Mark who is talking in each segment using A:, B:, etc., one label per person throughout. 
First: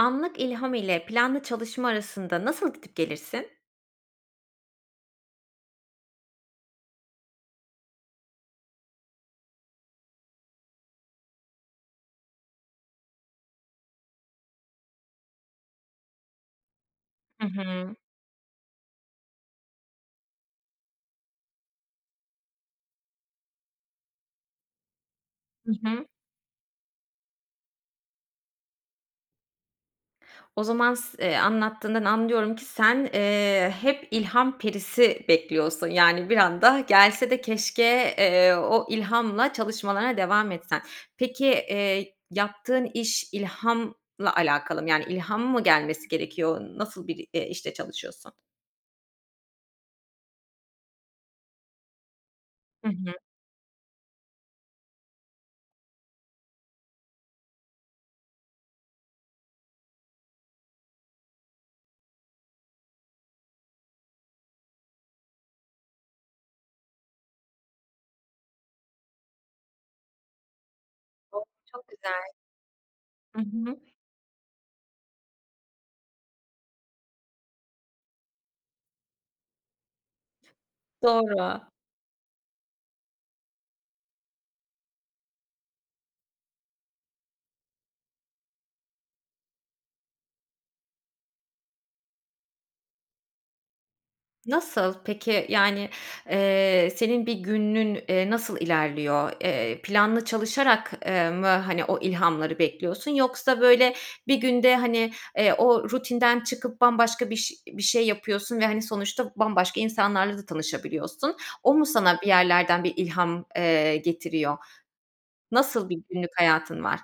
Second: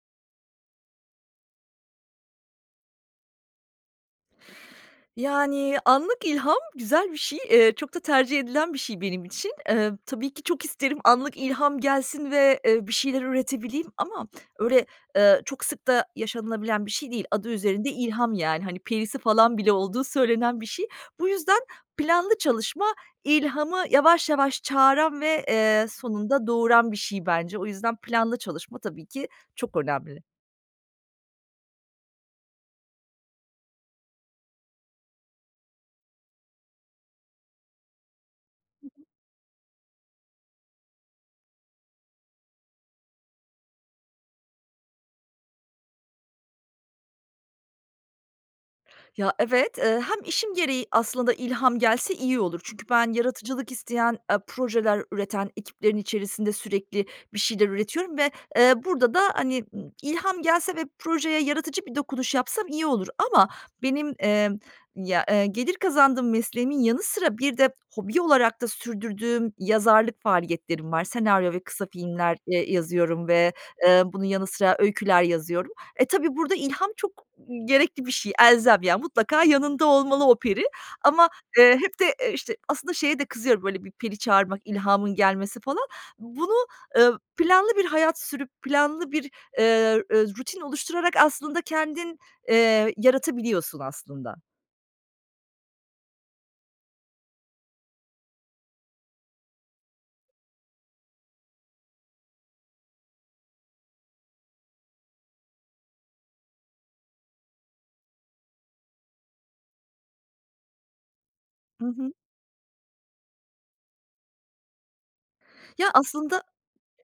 A: Anlık ilham ile planlı çalışma arasında nasıl gidip gelirsin?
B: Yani, anlık ilham güzel bir şey. Eee, çok da tercih edilen bir şey benim için. Emm, tabii ki, çok isterim anlık ilham gelsin ve, eee, bir şeyler üretebileyim ama öyle, eee, çok sık da yaşanılabilen bir şey değil,
A: Hı
B: adı üzerinde
A: hı.
B: ilham, yani, hani, perisi, falan, bile olduğu söylenen bir şey. Bu yüzden planlı çalışma ilhamı yavaş yavaş çağıran ve,
A: Hı
B: eee,
A: hı.
B: sonunda doğuran bir şey, bence. O yüzden planlı çalışma, tabii ki, çok önemli.
A: O zaman s eee, anlattığından anlıyorum ki sen, eee, hep ilham perisi bekliyorsun. Yani, bir anda gelse de keşke, eee, o ilhamla çalışmalarına devam etsen. Peki, eee, yaptığın iş ilhamla alakalı mı? Yani, ilham mı gelmesi gerekiyor? Nasıl bir, eee, işte çalışıyorsun?
B: Ya, evet, eee, hem işim gereği aslında ilham gelse iyi olur.
A: Hı
B: Çünkü
A: hı.
B: ben yaratıcılık isteyen e projeler üreten ekiplerin içerisinde sürekli bir şeyler üretiyorum ve, eee, burada da, hani, ımm, ilham gelse ve projeye yaratıcı bir dokunuş yapsam iyi olur ama benim, emm, ya, e gelir kazandığım mesleğimin yanı sıra bir de hobi olarak da sürdürdüğüm yazarlık faaliyetlerim var.
A: Çok
B: Senaryo ve kısa
A: çok güzel.
B: filmler, eee, yazıyorum
A: I
B: ve,
A: hı.
B: eee, bunun yanı sıra öyküler yazıyorum. E, tabii burada ilham çok, ımm, gerekli bir şey, elzem, yani, mutlaka yanında olmalı o peri ama,
A: Doğru.
B: eee, hep de, e, işte, aslında şeye de kızıyorum, böyle, bir peri çağırmak, ilhamın gelmesi, falan. Bunu ö planlı bir hayat sürüp planlı bir, eee, e rutin oluşturarak aslında kendin, eee, yaratabiliyorsun aslında.
A: Nasıl? Peki, yani, eee, senin bir günün, eee, nasıl ilerliyor? Eee, planlı çalışarak, eee, mı, hani, o ilhamları bekliyorsun? Yoksa, böyle, bir günde, hani, eee, o rutinden çıkıp bambaşka biş bir şey yapıyorsun ve, hani, sonuçta bambaşka insanlarla da tanışabiliyorsun. O
B: I
A: mu
B: hı.
A: sana bir yerlerden bir ilham, eee, getiriyor? Nasıl
B: Ya
A: bir günlük
B: aslında
A: hayatın var?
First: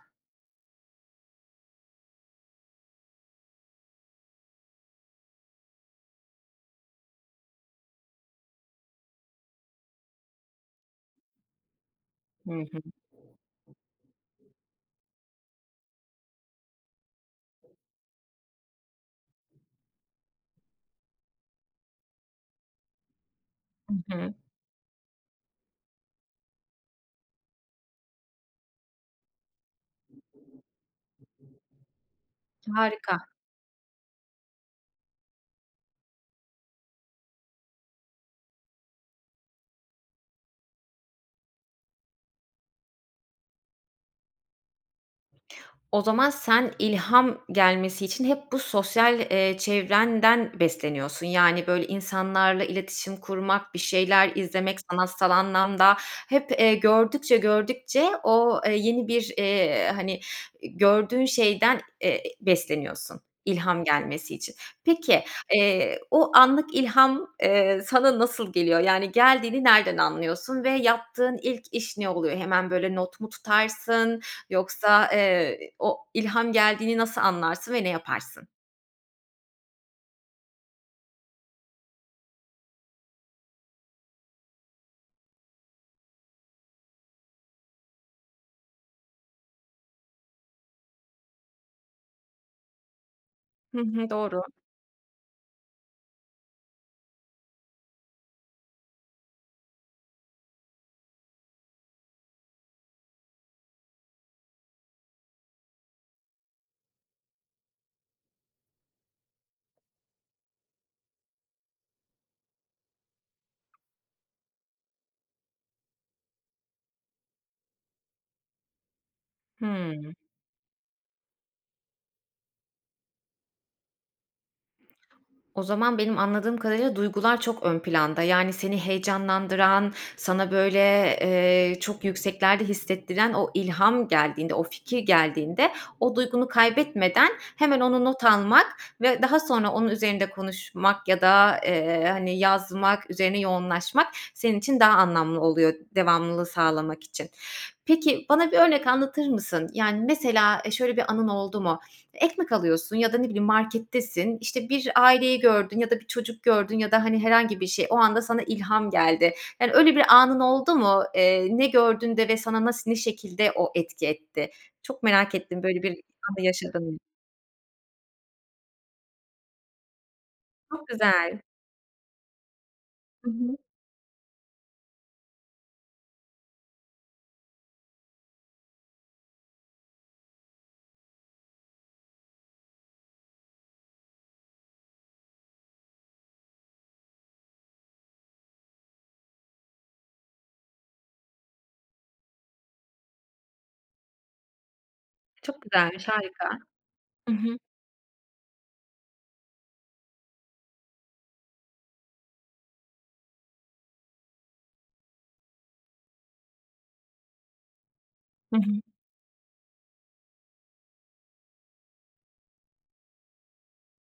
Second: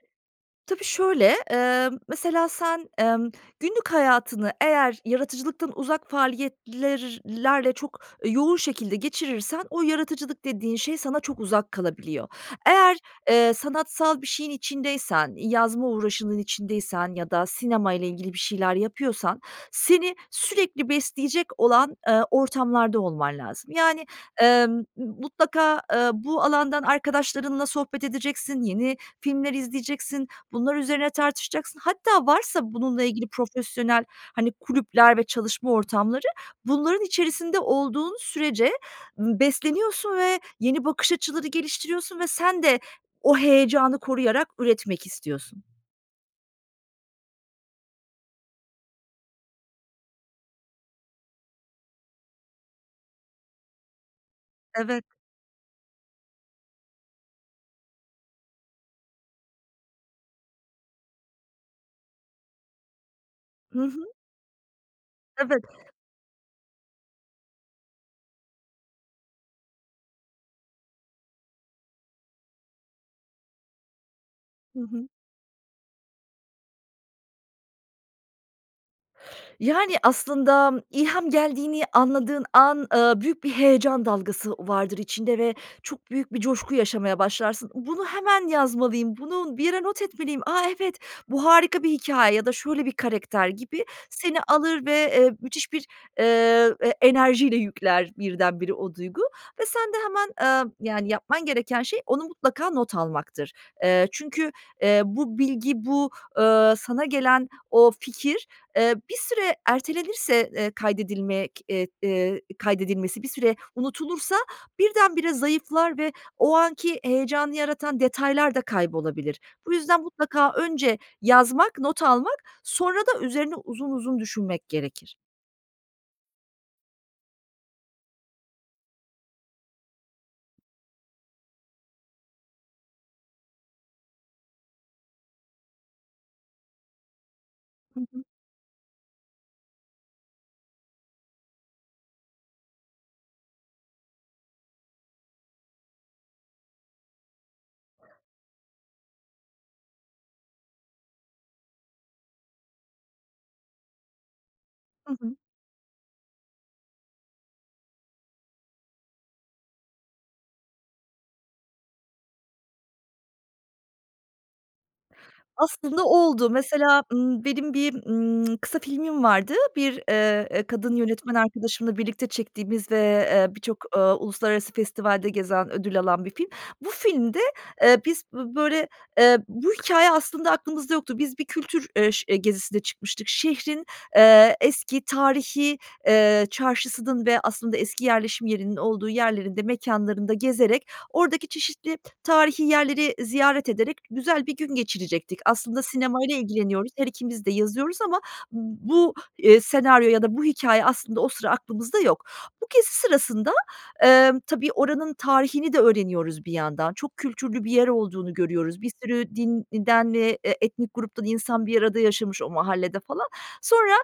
B: Tabii, şöyle, emm, mesela, sen, emm, günlük hayatını eğer yaratıcılıktan uzak faaliyetler lerle çok yoğun şekilde geçirirsen o yaratıcılık dediğin şey sana çok uzak kalabiliyor.
A: Hı hı.
B: Eğer, eee, sanatsal bir şeyin içindeysen, yazma uğraşının içindeysen ya da sinemayla ilgili bir şeyler yapıyorsan seni sürekli besleyecek olan, eee, ortamlarda olman lazım.
A: I
B: Yani,
A: hı.
B: emm, m mutlaka, eee, bu alandan arkadaşlarınla sohbet edeceksin, yeni filmler izleyeceksin, bunlar üzerine tartışacaksın. Hatta varsa bununla
A: Harika.
B: ilgili profesyonel, hani, kulüpler ve çalışma ortamları, bunların içerisinde olduğun sürece m besleniyorsun ve yeni bakış açıları geliştiriyorsun ve sen de o heyecanı koruyarak üretmek istiyorsun.
A: O zaman sen ilham gelmesi için hep bu sosyal, eee, çevrenden besleniyorsun. Yani, böyle, insanlarla iletişim kurmak, bir şeyler izlemek,
B: Evet.
A: sanatsal anlamda hep, eee, gördükçe gördükçe o, eee, yeni bir, eee, hani, e gördüğün şeyden, eee, besleniyorsun
B: I
A: ilham
B: hı.
A: gelmesi için. Peki,
B: Evet.
A: eee, o anlık ilham, eee, sana nasıl geliyor? Yani, geldiğini nereden anlıyorsun ve yaptığın ilk iş ne oluyor? Hemen, böyle, not mu tutarsın
B: Hı
A: yoksa,
B: hı.
A: eee, o ilham geldiğini nasıl anlarsın ve ne yaparsın?
B: Yani, aslında ilham geldiğini anladığın an, ııı, büyük bir heyecan dalgası vardır içinde ve çok büyük bir coşku yaşamaya başlarsın. "Bunu hemen yazmalıyım, bunu bir yere not etmeliyim, a, evet, bu harika bir hikâye." ya da "Şöyle bir karakter."
A: Hı
B: gibi
A: hı,
B: seni
A: doğru.
B: alır ve, eee, müthiş bir, eee, e enerjiyle yükler birdenbire o duygu ve sen de hemen, eee, yani yapman gereken şey onu mutlaka not almaktır. Eee, çünkü, eee, bu bilgi, bu, ııı, sana gelen o fikir, eee, bir süre ertelenirse, eee, kaydedilmek eee, eee, kaydedilmesi bir süre unutulursa birdenbire zayıflar ve o anki heyecanı yaratan detaylarda kaybolabilir. Bu yüzden
A: Hımm.
B: mutlaka önce yazmak, not almak, sonra da üzerine uzun uzun düşünmek gerekir.
A: O zaman benim anladığım kadarıyla duygular çok ön planda. Yani, seni heyecanlandıran, sana, böyle, eee, çok yükseklerde hissettiren o ilham geldiğinde, o fikir geldiğinde, o duygunu kaybetmeden hemen
B: Hı
A: onu not
B: hı.
A: almak ve daha sonra onun üzerinde konuşmak ya da, eee, hani, yazmak, üzerine yoğunlaşmak senin için daha anlamlı oluyor, devamlılığı sağlamak için. Peki, bana bir örnek anlatır mısın? Yani, mesela, eee, şöyle bir anın oldu mu? Ekmek alıyorsun ya da ne bileyim, markettesin, işte, bir
B: Hı hı.
A: aileyi gördün ya da bir çocuk gördün ya da, hani, herhangi bir şey, o anda sana ilham geldi. Yani, öyle bir anın oldu mu? Eee, ne gördün de ve sana nasıl, ne şekilde o etki etti? Çok merak ettim böyle bir
B: Aslında
A: an
B: oldu.
A: yaşadın mı?
B: Mesela, ımm, benim bir, ımm, kısa filmim vardı. Bir, eee, eee,
A: Çok
B: kadın yönetmen
A: güzel.
B: arkadaşımla birlikte çektiğimiz ve,
A: Hı
B: eee,
A: hı.
B: birçok, ııı, uluslararası festivalde gezen, ödül alan bir film. Bu filmde, eee, biz bö böyle, eee, bu hikâye aslında aklımızda yoktu. Biz bir kültür, eee, ş gezisinde çıkmıştık. Şehrin, eee, eski, tarihî, eee, çarşısının ve aslında eski yerleşim yerinin olduğu yerlerinde, mekânlarında gezerek, oradaki çeşitli tarihî yerleri ziyaret ederek güzel bir gün geçirecektik.
A: Çok
B: Aslında
A: güzelmiş,
B: sinemayla
A: harika.
B: ilgileniyoruz, her
A: Hı
B: ikimiz de
A: hı.
B: yazıyoruz ama bu, eee, senaryo ya da bu hikâye aslında o sıra aklımızda yok. Bu gezi sırasında, emm, tabii oranın tarihini de öğreniyoruz bir yandan, çok kültürlü bir yer olduğunu
A: Hı hı.
B: görüyoruz. Bir sürü din e den eee, etnik gruptan insan bir arada yaşamış o mahallede falan. Sonra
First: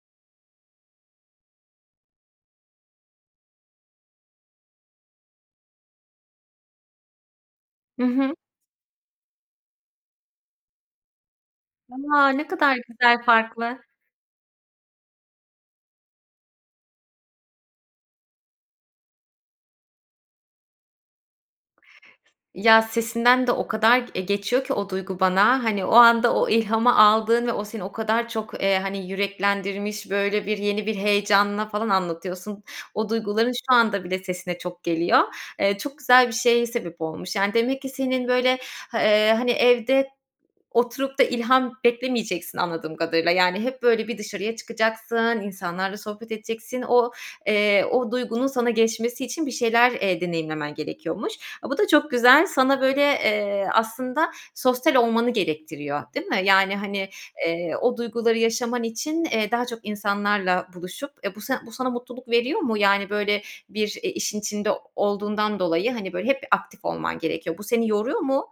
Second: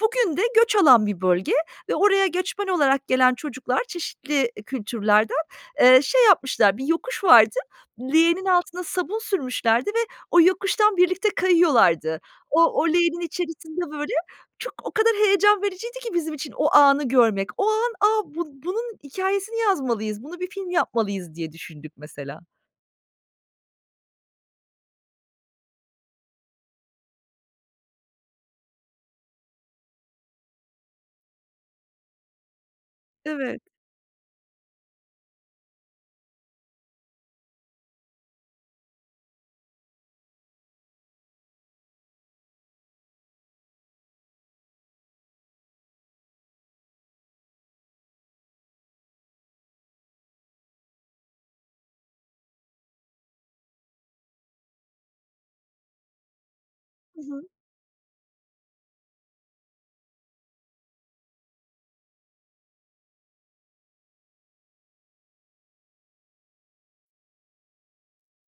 B: bugün de göç alan bir bölge ve oraya göçmen olarak gelen çocuklar çeşitli, iii, kültürlerden, eee, şey yapmışlar, bir yokuş vardı,
A: Hı hı.
B: leğenin altına sabun sürmüşlerdi ve o yokuştan birlikte kayıyorlardı.
A: A, ne
B: O
A: kadar
B: o leğenin
A: güzel, farklı.
B: içerisinde böyle çok o kadar heyecan vericiydi ki bizim için o anı görmek. O an "A, bun bunun hikâyesini yazmalıyız, buna bir film yapmalıyız." diye düşündük mesela.
A: Ya, sesinden de o kadar g eee, geçiyor ki o duygu bana, hani, o anda o ilhamı aldığın ve o seni o kadar çok, eee, hani, yüreklendirmiş, böyle, bir yeni bir heyecanla falan anlatıyorsun. O duyguların
B: Evet.
A: şu anda bile sesine çok geliyor. Eee, çok güzel bir şeye sebep olmuş. Yani, demek ki senin, böyle, hı ııı, hani, evde oturup da ilham beklemeyeceksin anladığım kadarıyla. Yani hep böyle bir dışarıya çıkacaksın, insanlarla sohbet edeceksin. O, eee, o duygunun sana geçmesi için bir şeyler, eee, deneyimlemen gerekiyormuş. A, bu da çok güzel. Sana, böyle, eee, aslında sosyal olmanı gerektiriyor. Değil mi? Yani, hani,
B: Hı hı.
A: eee, o duyguları yaşaman için, eee, daha çok insanlarla buluşup, eee, bu san bu sana mutluluk veriyor mu? Yani, böyle, bir, eee, işin içinde olduğundan dolayı, hani, böyle, hep bir aktif olman gerekiyor. Bu seni yoruyor mu?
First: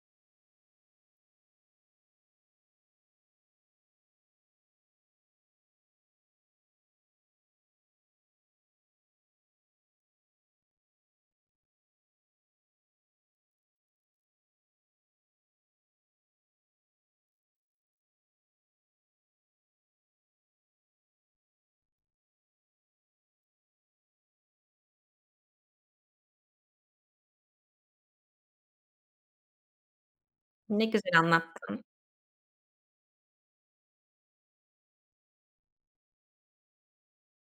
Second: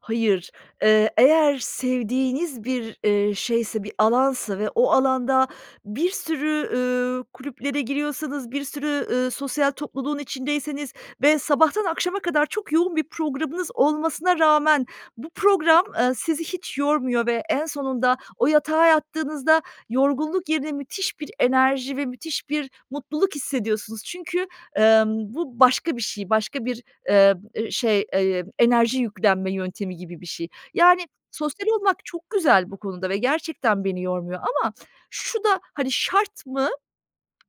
B: Hayır, eee, eğer sevdiğiniz bir, eee, şeyse, bir alansa ve o alanda bir sürü, üüü, kulüplere giriyorsanız, bir sürü, ııı, sosyal topluluğun içindeyseniz ve sabahtan akşama kadar çok yoğun bir programınız olmasına rağmen bu program, eee, sizi hiç yormuyor ve en sonunda o yatağa yattığınızda yorgunluk yerine müthiş bir enerji ve müthiş bir mutluluk hissediyorsunuz. Çünkü, emm, bu başka bir şey, başka bir, eee, ı şey, eee, enerji yüklenme yöntemi gibi bir, şey.
A: Ne
B: Yani,
A: güzel
B: sosyal
A: anlattın.
B: olmak çok güzel bu konuda ve gerçekten beni yormuyor ama şu da, hani, şart mı?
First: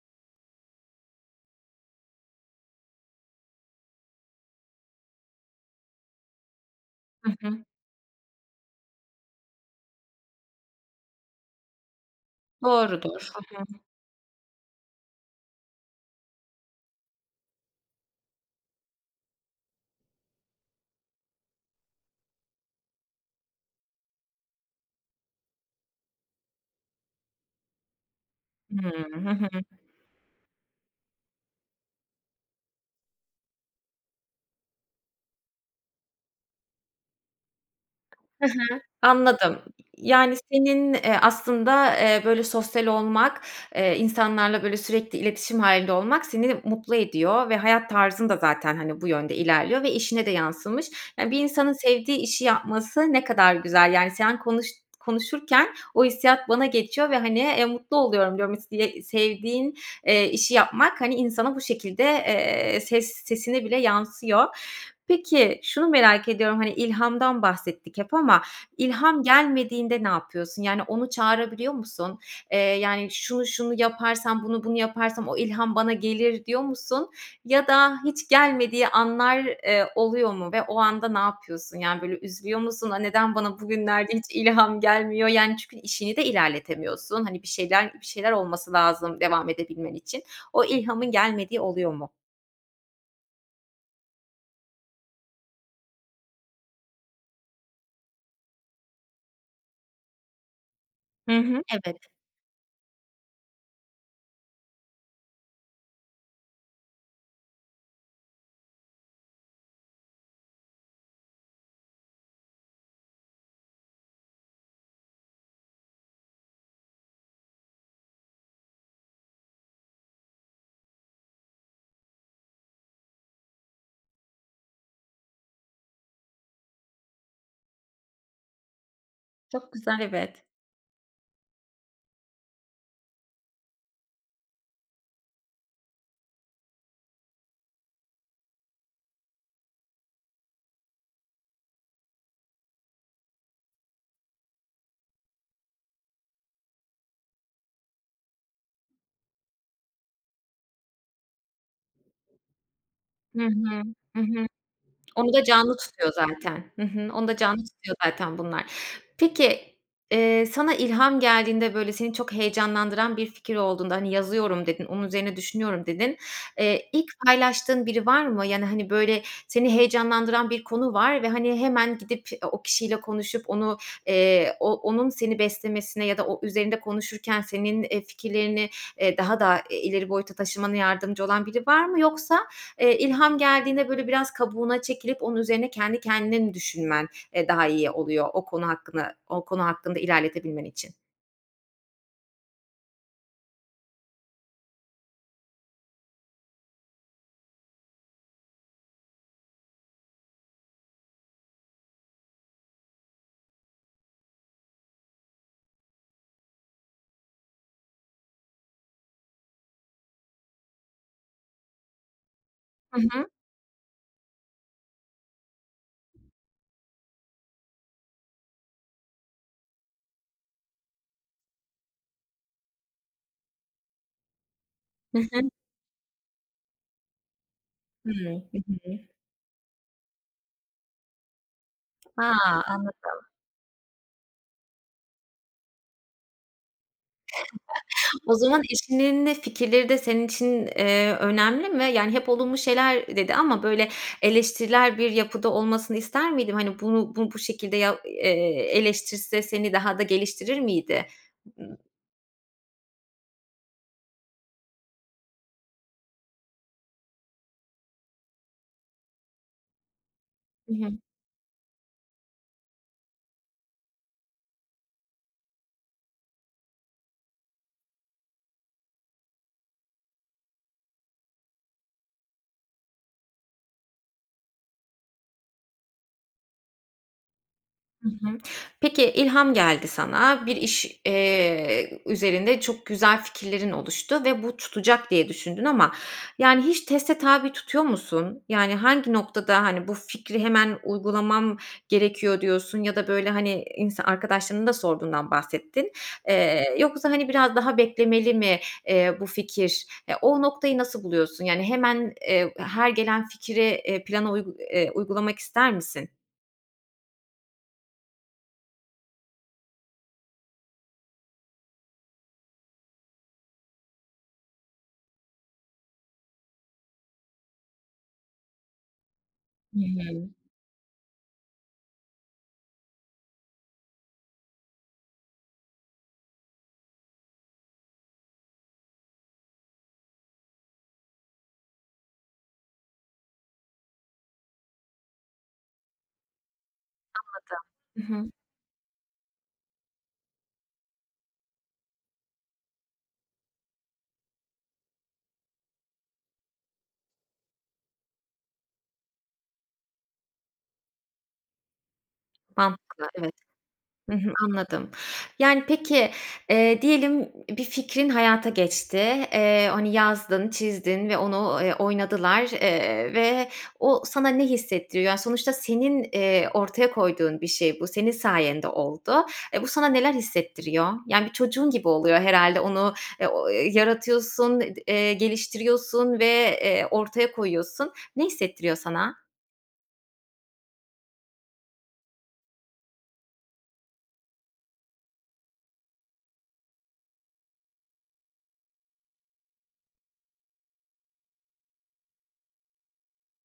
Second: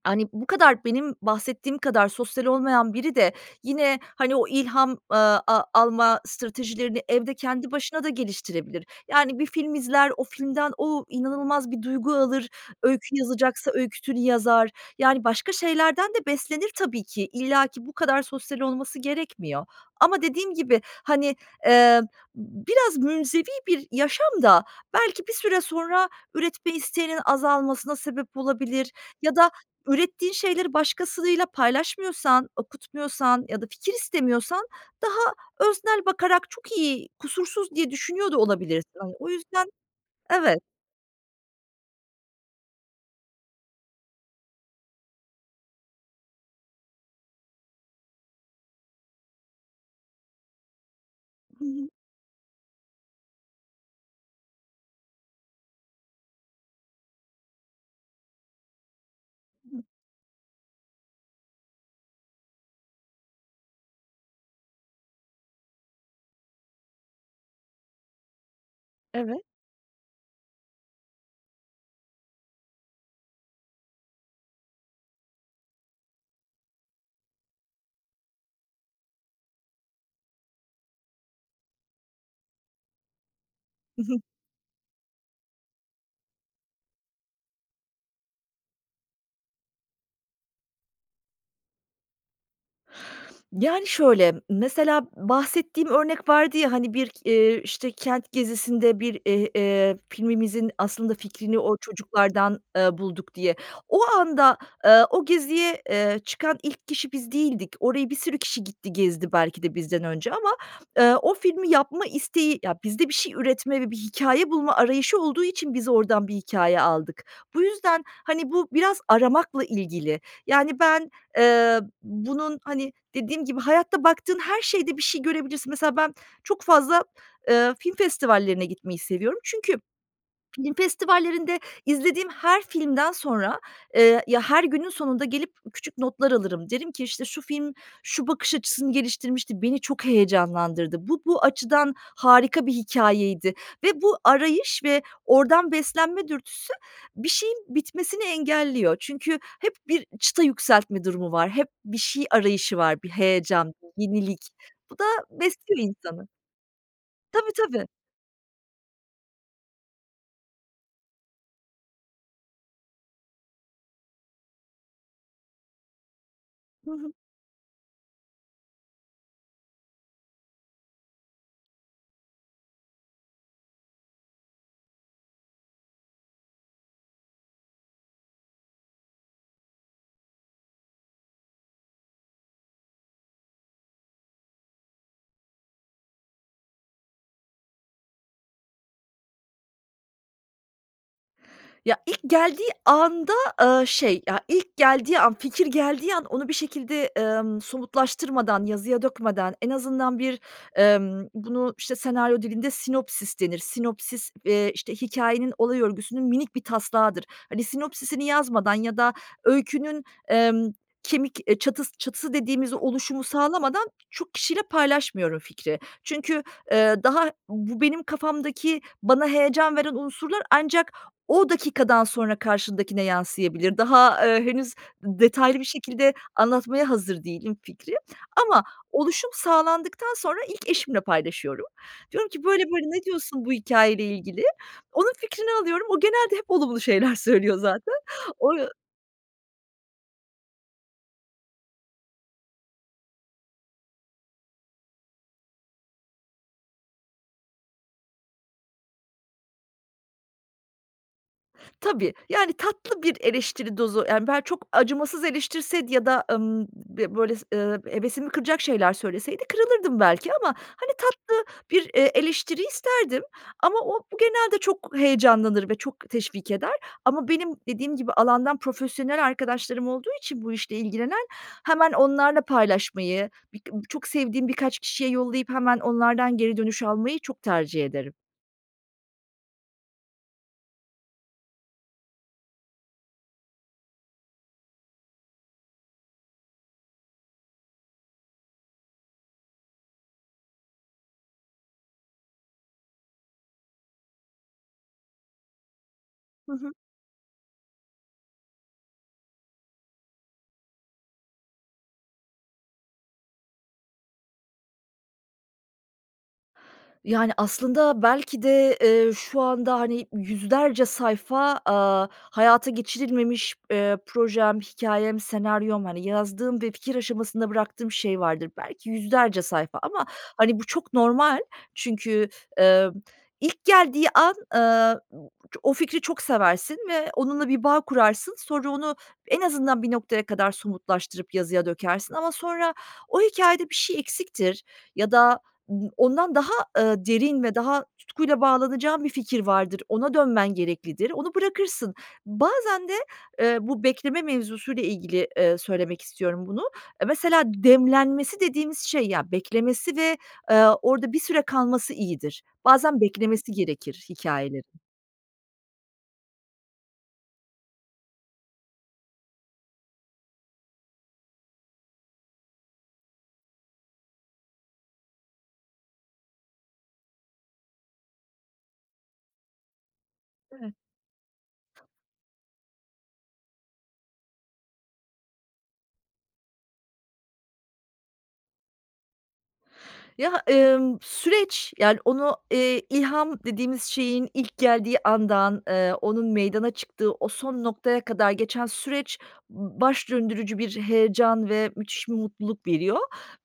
B: Hani, bu kadar benim bahsettiğim kadar sosyal olmayan biri de yine, hani, o ilham, eee, a alma stratejilerini
A: Hı
B: evde
A: hı.
B: kendi başına da geliştirebilir. Yani, bir film izler, o filmden o inanılmaz bir duygu alır. Öykü
A: Doğrudur. Hı hı.
B: yazacaksa öyküsünü yazar. Yani, başka şeylerden de beslenir tabii ki. İllaki bu kadar sosyal olması gerekmiyor. Ama dediğim gibi, hani, eee, b biraz münzevi bir yaşam da belki bir süre sonra üretme isteğinin azalmasına sebep
A: Hıı.
B: olabilir
A: Hı
B: ya
A: hı.
B: da ürettiğin şeyleri başkasıyla paylaşmıyorsan, okutmuyorsan ya da fikir istemiyorsan daha öznel bakarak çok iyi, kusursuz diye düşünüyor da
A: He he.
B: olabilirsin, hani. O
A: Anladım.
B: yüzden,
A: Yani,
B: evet.
A: senin, eee, aslında, eee, böyle sosyal olmak, eee, insanlarla böyle sürekli iletişim hâlinde olmak seni mutlu ediyor ve hayat tarzın da zaten, hani, bu yönde ilerliyor ve işine de yansımış. E, bir
B: Hı
A: insanın
B: hı.
A: sevdiği işi yapması ne kadar güzel, yani. Sen konuş konuşurken o hissiyat bana geçiyor ve hani, eee, mutlu oluyorum. Diyorum istiye sevdiğin, eee, işi yapmak, hani, insana bu şekilde, eee, ses sesine bile yansıyor. Peki şunu merak ediyorum: Hani, ilhamdan bahsettik hep ama ilham
B: Evet.
A: gelmediğinde ne yapıyorsun? Yani, onu çağırabiliyor musun? Eee, yani, "Şunu şunu yaparsam, bunu bunu yaparsam o ilham bana gelir." diyor musun ya da hiç gelmediği anlar, eee, oluyor mu ve o anda ne yapıyorsun? Yani, böyle üzülüyor musun? "A, neden bana
B: Hı
A: bugünlerde
B: hı.
A: hiç ilham gelmiyor?" Yani, çünkü işini de ilerletemiyorsun. Hani, bir şeyler bir şeyler olması lazım devam edebilmen için. O ilhamın gelmediği oluyor mu?
B: Yani, şöyle, mesela bahsettiğim örnek vardı ya, hani, bir k eee, işte, kent gezisinde bir, eee, eee, filmimizin aslında
A: Hı
B: fikrini
A: hı.
B: o
A: Evet.
B: çocuklardan, eee, bulduk diye. O anda, eee, o geziye, eee, çıkan ilk kişi biz değildik. Oraya bir sürü kişi gitti, gezdi, belki de bizden önce ama, eee, o filmi yapma isteği, ya, bizde bir şey üretme ve bir hikâye bulma arayışı olduğu için biz oradan bir hikâye aldık. Bu yüzden, hani, bu biraz aramakla ilgili. Yani, ben, eee, bunun, hani, dediğim gibi hayatta baktığın her şeyde bir şey görebilirsin. Mesela ben çok fazla, eee, film festivallerine gitmeyi seviyorum.
A: Çok
B: Çünkü
A: güzel, evet.
B: film festivallerinde izlediğim her filmden sonra, eee, ya, her günün sonunda gelip küçük notlar alırım. Derim ki, işte, şu film, şu bakış açısını geliştirmişti. Beni çok heyecanlandırdı. Bu, bu açıdan harika bir hikâyeydi ve bu arayış ve oradan beslenme dürtüsü bir şeyin bitmesini engelliyor. Çünkü hep bir çıta yükseltme durumu var. Hep bir şey arayışı var. Bir
A: Hı
B: heyecan,
A: hı,
B: bir
A: hı hı.
B: yenilik. Bu da
A: Onu da canlı
B: besliyor
A: tutuyor
B: insanı.
A: zaten. Hı hı, onu da
B: Tabii,
A: canlı
B: tabii.
A: tutuyor zaten, bunlar. Peki, eee, sana ilham geldiğinde, böyle, seni çok heyecanlandıran bir fikir olduğunda. Hani, yazıyorum dedin. Onun üzerine düşünüyorum, dedin. Eee,
B: Hı
A: ilk
B: hı.
A: paylaştığın biri var mı? Yani, hani, böyle, seni heyecanlandıran bir konu var ve, hani, hemen gidip e, o kişiyle konuşup, onu, eee, o onun seni beslemesine ya da o, üzerinde konuşurken senin, eee, fikirlerini, eee, daha da, eee, ileri boyuta taşımana yardımcı olan biri var mı? Yoksa, eee, ilham geldiğinde, böyle, biraz kabuğuna çekilip onun üzerine kendi kendine mi düşünmen, eee, daha iyi oluyor, o konu hakkına o konu hakkında ilerletebilmen için?
B: Ya, ilk geldiği anda, eee, şey, ya, ilk geldiği an, fikir geldiği an onu bir şekilde, emm, somutlaştırmadan, yazıya dökmeden, en azından bir, emm, bunu, işte, senaryo dilinde sinopsis denir. Sinopsis, eee, işte, hikâyenin olay örgüsünün minik bir taslağıdır. Hani, sinopsis'ini yazmadan ya da öykünün, emm, kemik, eee, çatıs çatısı dediğimiz
A: Hı
B: oluşumu
A: hı.
B: sağlamadan çok kişiyle paylaşmıyorum fikri. Çünkü, eee, daha bu benim kafamdaki bana heyecan veren unsurlar ancak o dakikadan sonra karşındakine yansıyabilir. Daha, eee, henüz
A: Hı hı.
B: detaylı bir şekilde anlatmaya hazır değilim fikri.
A: Hımm. Hı
B: Ama
A: hı.
B: oluşum sağlandıktan sonra ilk eşimle paylaşıyorum. Diyorum ki,
A: Ha.
B: böyle böyle, ne
A: Anladım.
B: diyorsun bu hikâyeyle ilgili? Onun fikrini alıyorum. O genelde hep olumlu şeyler söylüyor zaten.
A: O
B: O
A: zaman eşinin de fikirleri de senin için, eee, önemli mi? Yani, hep olumlu şeyler dedi ama, böyle, eleştirel bir yapıda olmasını ister miydim? Hani, bunu, bu bu şekilde ya eee, eleştirse seni daha da geliştirir miydi?
B: Tabii, yani, tatlı bir eleştiri dozu, yani, bel çok acımasız eleştirseydi ya da, emm, böyle, ııı, hevesimi kıracak şeyler söyleseydi, kırılırdım belki ama,
A: Hı
B: hani,
A: hı.
B: tatlı bir, eee, eleştiri isterdim. Ama o genelde çok heyecanlanır ve çok teşvik eder. Ama benim dediğim gibi alandan profesyonel arkadaşlarım olduğu için bu işle ilgilenen. Hemen onlarla paylaşmayı birk çok sevdiğim birkaç kişiye yollayıp hemen onlardan geri dönüş almayı çok tercih
A: Hı
B: ederim.
A: hı. Peki, ilham geldi sana. Bir iş, eee, üzerinde çok güzel fikirlerin oluştu ve bu tutacak diye düşündün. Ama, yani, hiç teste tabi tutuyor musun? Yani, hangi noktada, hani, bu fikri hemen uygulamam gerekiyor diyorsun ya da, böyle, hani, insa arkadaşlarının da sorduğundan bahsettin.
B: Hı hı.
A: Eee, yoksa, hani, biraz daha beklemeli mi, eee, bu fikir? Ya, o noktayı nasıl buluyorsun? Yani, hemen, eee, her gelen fikri, eee, plana uygu eee, uygulamak ister misin?
B: Yani aslında belki de, eee, şu anda hani 100'lerce sayfa, aaa, hayata geçirilmemiş, eee, projem, hikâyem, senaryom hani yazdığım ve fikir aşamasında bıraktığım şey vardır. Belki 100'lerce
A: Hı
B: sayfa ama
A: hı.
B: hani bu çok normal çünkü, emm, ilk geldiği an, ııı, b ço o fikri çok seversin ve onunla bir bağ kurarsın sonra onu en azından bir noktaya kadar somutlaştırıp yazıya dökersin ama sonra o hikâyede bir şey eksiktir ya da b ondan daha, eee, derin ve daha
A: Anladım. Hı hı.
B: tutkuyla bağlanacağın bir fikir vardır, ona dönmen gereklidir, onu bırakırsın. Bazen de, eee, bu bekleme mevzusuyla ilgili, eee, söylemek istiyorum bunu. Eee, mesela demlenmesi dediğimiz şey, ya beklemesi ve, eee, orada bir süre kalması iyidir. Bazen
A: Mantıklı. Evet.
B: beklemesi gerekir
A: Hı hı.
B: hikâyelerin.
A: Anladım. Yani peki, eee, diyelim b bir fikrin hayata geçti. Eee, hani yazdın, çizdin ve onu, ııı, oynadılar, eee, ve o sana ne hissettiriyor? Yani sonuçta senin, eee, ortaya koyduğun bir şey bu, senin sayende oldu. Eee, bu sana neler
B: Evet.
A: hissettiriyor? Yani bir çocuğun gibi oluyor herhâlde onu, e, o yaratıyorsun, d eee, geliştiriyorsun ve, eee, ortaya koyuyorsun. Ne hissettiriyor sana?
B: Ya, emm, süreç, yani, onu, eee, ilham dediğimiz şeyin ilk geldiği andan, eee, onun meydana çıktığı, o son noktaya kadar geçen süreç b baş döndürücü bir heyecan ve müthiş bir mutluluk veriyor.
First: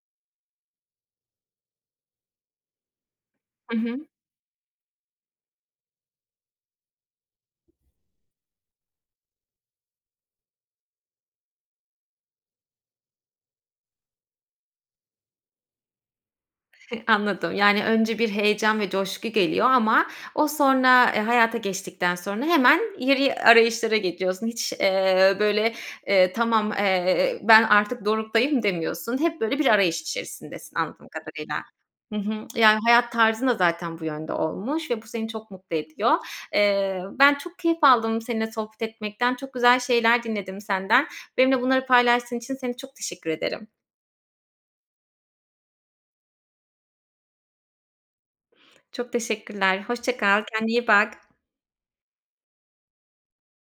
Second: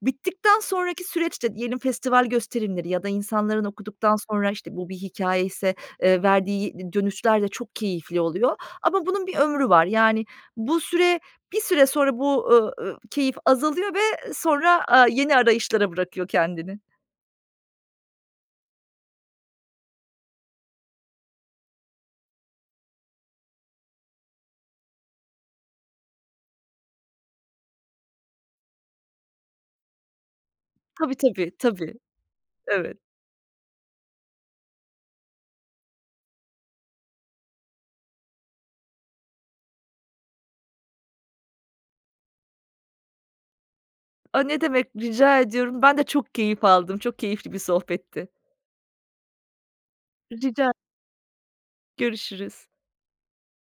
B: Bittikten sonraki süreç de diyelim festival gösterimleri ya da insanların
A: Hı hı.
B: okuduktan sonra, işte, bu bir hikâyeyse, eee, verdiği d dönüşler de çok keyifli oluyor ama bunun bir ömrü var. Yani, bu süre, bir süre sonra bu, ııı, ııı, keyif azalıyor ve sonra, aaa, yeni arayışlara bırakıyor kendini.
A: Anladım. Yani, önce bir heyecan ve coşku geliyor ama o sonra, eee, hayata geçtikten sonra hemen yeri arayışlara geçiyorsun. Hiç, eee, böyle, eee, tamam, eee, "Ben artık doruktayım." demiyorsun. Hep, böyle, bir arayış içerisindesin anladığım
B: Tabii, tabii,
A: kadarıyla.
B: tabii.
A: Hı hı. Yani
B: Evet.
A: hayat tarzın da zaten bu yönde olmuş ve bu seni çok mutlu ediyor. Eee, ben çok keyif aldım seninle sohbet etmekten. Çok güzel şeyler dinledim senden. Benimle bunları paylaştığın için seni çok teşekkür ederim.
B: A, ne demek, rica ediyorum. Ben de çok keyif aldım, çok keyifli bir sohbetti.
A: Çok teşekkürler, hoşça kal,
B: Rica
A: kendine iyi bak.
B: Görüşürüz.